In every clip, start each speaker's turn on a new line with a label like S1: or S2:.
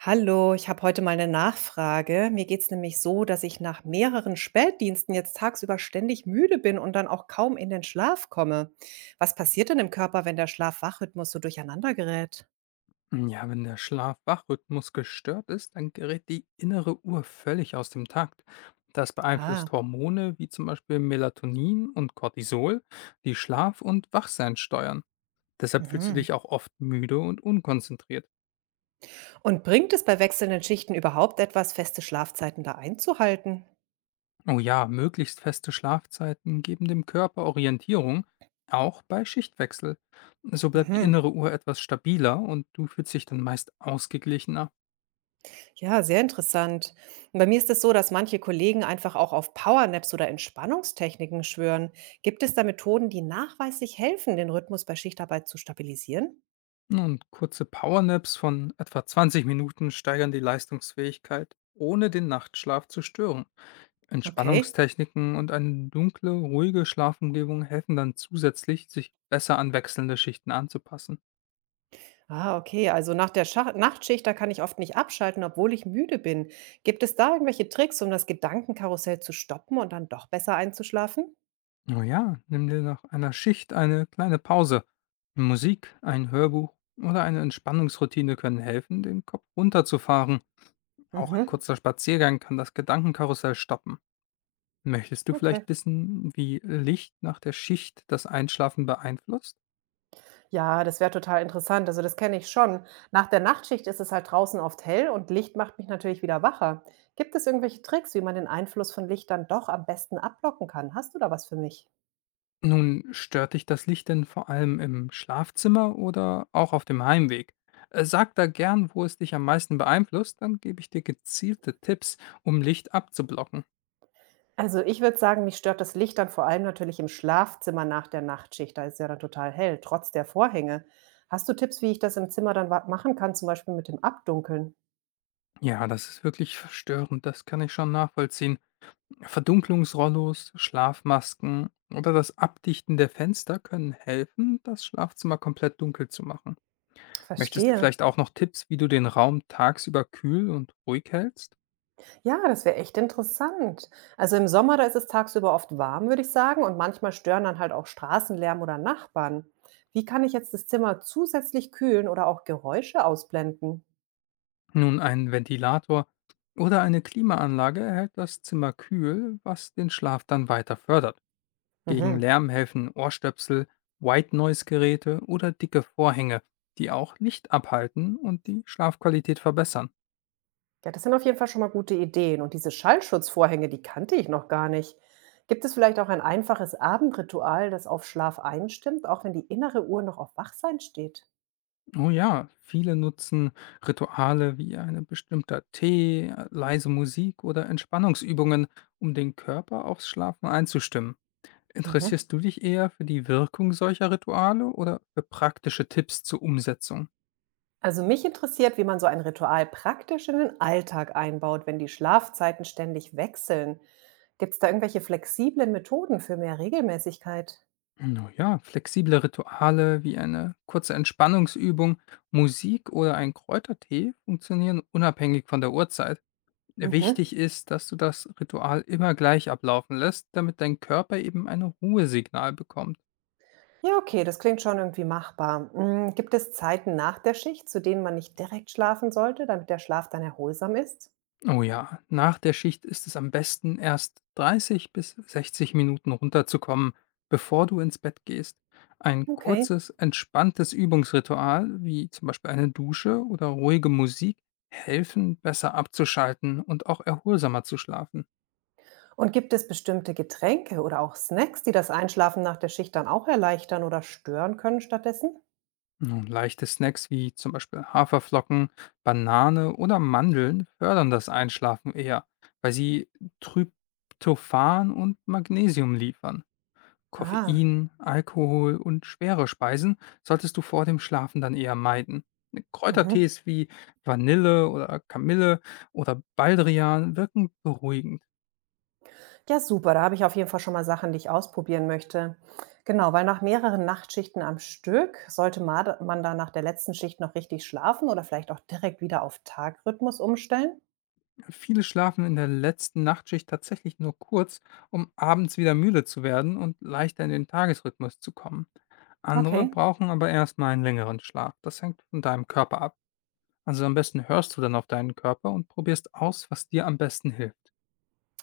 S1: Hallo, ich habe heute mal eine Nachfrage. Mir geht es nämlich so, dass ich nach mehreren Spätdiensten jetzt tagsüber ständig müde bin und dann auch kaum in den Schlaf komme. Was passiert denn im Körper, wenn der Schlaf-Wach-Rhythmus so durcheinander gerät?
S2: Ja, wenn der Schlaf-Wach-Rhythmus gestört ist, dann gerät die innere Uhr völlig aus dem Takt. Das
S1: Ah,
S2: beeinflusst Hormone wie zum Beispiel Melatonin und Cortisol, die Schlaf- und Wachsein steuern. Deshalb fühlst du
S1: mhm.
S2: dich auch oft müde und unkonzentriert.
S1: Und bringt es bei wechselnden Schichten überhaupt etwas, feste Schlafzeiten da einzuhalten?
S2: Oh ja, möglichst feste Schlafzeiten geben dem Körper Orientierung, auch bei Schichtwechsel. So bleibt die
S1: Mhm.
S2: innere Uhr etwas stabiler und du fühlst dich dann meist ausgeglichener.
S1: Ja, sehr interessant. Und bei mir ist es so, dass manche Kollegen einfach auch auf Powernaps oder Entspannungstechniken schwören. Gibt es da Methoden, die nachweislich helfen, den Rhythmus bei Schichtarbeit zu stabilisieren?
S2: Und kurze Powernaps von etwa 20 Minuten steigern die Leistungsfähigkeit, ohne den Nachtschlaf zu stören.
S1: Okay.
S2: Entspannungstechniken und eine dunkle, ruhige Schlafumgebung helfen dann zusätzlich, sich besser an wechselnde Schichten anzupassen.
S1: Ah, okay. Also nach der Schach Nachtschicht, da kann ich oft nicht abschalten, obwohl ich müde bin. Gibt es da irgendwelche Tricks, um das Gedankenkarussell zu stoppen und dann doch besser einzuschlafen?
S2: Oh ja, nimm dir nach einer Schicht eine kleine Pause. Musik, ein Hörbuch oder eine Entspannungsroutine können helfen, den Kopf runterzufahren. Auch ein
S1: Mhm.
S2: kurzer Spaziergang kann das Gedankenkarussell stoppen. Möchtest du
S1: Okay.
S2: vielleicht wissen, wie Licht nach der Schicht das Einschlafen beeinflusst?
S1: Ja, das wäre total interessant. Also das kenne ich schon. Nach der Nachtschicht ist es halt draußen oft hell und Licht macht mich natürlich wieder wacher. Gibt es irgendwelche Tricks, wie man den Einfluss von Licht dann doch am besten abblocken kann? Hast du da was für mich?
S2: Nun, stört dich das Licht denn vor allem im Schlafzimmer oder auch auf dem Heimweg? Sag da gern, wo es dich am meisten beeinflusst, dann gebe ich dir gezielte Tipps, um Licht abzublocken.
S1: Also ich würde sagen, mich stört das Licht dann vor allem natürlich im Schlafzimmer nach der Nachtschicht. Da ist es ja dann total hell, trotz der Vorhänge. Hast du Tipps, wie ich das im Zimmer dann machen kann, zum Beispiel mit dem Abdunkeln?
S2: Ja, das ist wirklich verstörend, das kann ich schon nachvollziehen. Verdunklungsrollos, Schlafmasken oder das Abdichten der Fenster können helfen, das Schlafzimmer komplett dunkel zu machen. Möchtest du
S1: Verstehe.
S2: vielleicht auch noch Tipps, wie du den Raum tagsüber kühl und ruhig hältst?
S1: Ja, das wäre echt interessant. Also im Sommer, da ist es tagsüber oft warm, würde ich sagen, und manchmal stören dann halt auch Straßenlärm oder Nachbarn. Wie kann ich jetzt das Zimmer zusätzlich kühlen oder auch Geräusche ausblenden?
S2: Nun, ein Ventilator oder eine Klimaanlage hält das Zimmer kühl, was den Schlaf dann weiter fördert. Gegen
S1: Mhm.
S2: Lärm helfen Ohrstöpsel, White Noise Geräte oder dicke Vorhänge, die auch Licht abhalten und die Schlafqualität verbessern.
S1: Ja, das sind auf jeden Fall schon mal gute Ideen. Und diese Schallschutzvorhänge, die kannte ich noch gar nicht. Gibt es vielleicht auch ein einfaches Abendritual, das auf Schlaf einstimmt, auch wenn die innere Uhr noch auf Wachsein steht?
S2: Oh ja, viele nutzen Rituale wie ein bestimmter Tee, leise Musik oder Entspannungsübungen, um den Körper aufs Schlafen einzustimmen.
S1: Mhm.
S2: Interessierst du dich eher für die Wirkung solcher Rituale oder für praktische Tipps zur Umsetzung?
S1: Also mich interessiert, wie man so ein Ritual praktisch in den Alltag einbaut, wenn die Schlafzeiten ständig wechseln. Gibt es da irgendwelche flexiblen Methoden für mehr Regelmäßigkeit?
S2: Na ja, flexible Rituale wie eine kurze Entspannungsübung, Musik oder ein Kräutertee funktionieren unabhängig von der Uhrzeit.
S1: Mhm.
S2: Wichtig ist, dass du das Ritual immer gleich ablaufen lässt, damit dein Körper eben ein Ruhesignal bekommt.
S1: Ja, okay, das klingt schon irgendwie machbar. Gibt es Zeiten nach der Schicht, zu denen man nicht direkt schlafen sollte, damit der Schlaf dann erholsam ist?
S2: Oh ja, nach der Schicht ist es am besten, erst 30 bis 60 Minuten runterzukommen, bevor du ins Bett gehst. Ein
S1: Okay.
S2: kurzes, entspanntes Übungsritual, wie zum Beispiel eine Dusche oder ruhige Musik, helfen, besser abzuschalten und auch erholsamer zu schlafen.
S1: Und gibt es bestimmte Getränke oder auch Snacks, die das Einschlafen nach der Schicht dann auch erleichtern oder stören können stattdessen?
S2: Und leichte Snacks wie zum Beispiel Haferflocken, Banane oder Mandeln fördern das Einschlafen eher, weil sie Tryptophan und Magnesium liefern.
S1: Ah.
S2: Koffein, Alkohol und schwere Speisen solltest du vor dem Schlafen dann eher meiden.
S1: Mhm.
S2: Kräutertees wie Vanille oder Kamille oder Baldrian wirken beruhigend.
S1: Ja, super. Da habe ich auf jeden Fall schon mal Sachen, die ich ausprobieren möchte. Genau, weil nach mehreren Nachtschichten am Stück sollte man da nach der letzten Schicht noch richtig schlafen oder vielleicht auch direkt wieder auf Tagrhythmus umstellen?
S2: Viele schlafen in der letzten Nachtschicht tatsächlich nur kurz, um abends wieder müde zu werden und leichter in den Tagesrhythmus zu kommen. Andere
S1: Okay.
S2: brauchen aber erstmal einen längeren Schlaf. Das hängt von deinem Körper ab. Also am besten hörst du dann auf deinen Körper und probierst aus, was dir am besten hilft.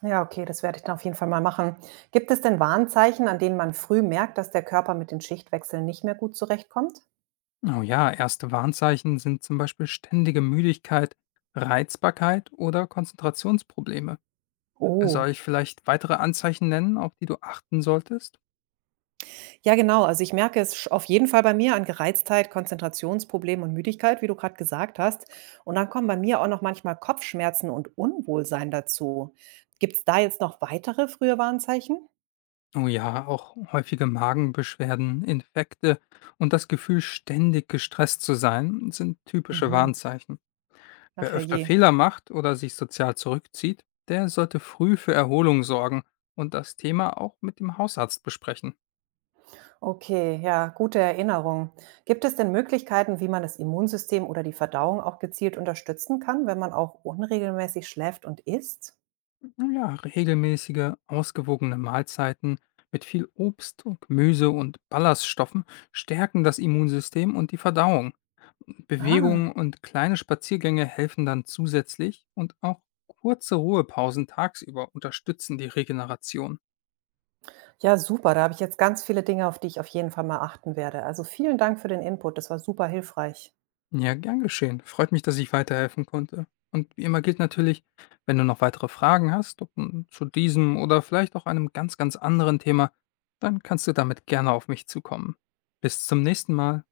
S1: Ja, okay, das werde ich dann auf jeden Fall mal machen. Gibt es denn Warnzeichen, an denen man früh merkt, dass der Körper mit den Schichtwechseln nicht mehr gut zurechtkommt?
S2: Oh ja, erste Warnzeichen sind zum Beispiel ständige Müdigkeit, Reizbarkeit oder Konzentrationsprobleme. Soll
S1: Oh.
S2: ich vielleicht weitere Anzeichen nennen, auf die du achten solltest?
S1: Ja, genau. Also ich merke es auf jeden Fall bei mir an Gereiztheit, Konzentrationsproblemen und Müdigkeit, wie du gerade gesagt hast. Und dann kommen bei mir auch noch manchmal Kopfschmerzen und Unwohlsein dazu. Gibt es da jetzt noch weitere frühe Warnzeichen?
S2: Oh ja, auch häufige Magenbeschwerden, Infekte und das Gefühl, ständig gestresst zu sein, sind typische
S1: Mhm.
S2: Warnzeichen. Wer
S1: Ach ja,
S2: öfter
S1: je.
S2: Fehler macht oder sich sozial zurückzieht, der sollte früh für Erholung sorgen und das Thema auch mit dem Hausarzt besprechen.
S1: Okay, ja, gute Erinnerung. Gibt es denn Möglichkeiten, wie man das Immunsystem oder die Verdauung auch gezielt unterstützen kann, wenn man auch unregelmäßig schläft und isst?
S2: Nun ja, regelmäßige, ausgewogene Mahlzeiten mit viel Obst, und Gemüse und Ballaststoffen stärken das Immunsystem und die Verdauung.
S1: Ah.
S2: Bewegungen und kleine Spaziergänge helfen dann zusätzlich und auch kurze Ruhepausen tagsüber unterstützen die Regeneration.
S1: Ja, super. Da habe ich jetzt ganz viele Dinge, auf die ich auf jeden Fall mal achten werde. Also vielen Dank für den Input. Das war super hilfreich.
S2: Ja, gern geschehen. Freut mich, dass ich weiterhelfen konnte. Und wie immer gilt natürlich, wenn du noch weitere Fragen hast, ob nun zu diesem oder vielleicht auch einem ganz, ganz anderen Thema, dann kannst du damit gerne auf mich zukommen. Bis zum nächsten Mal.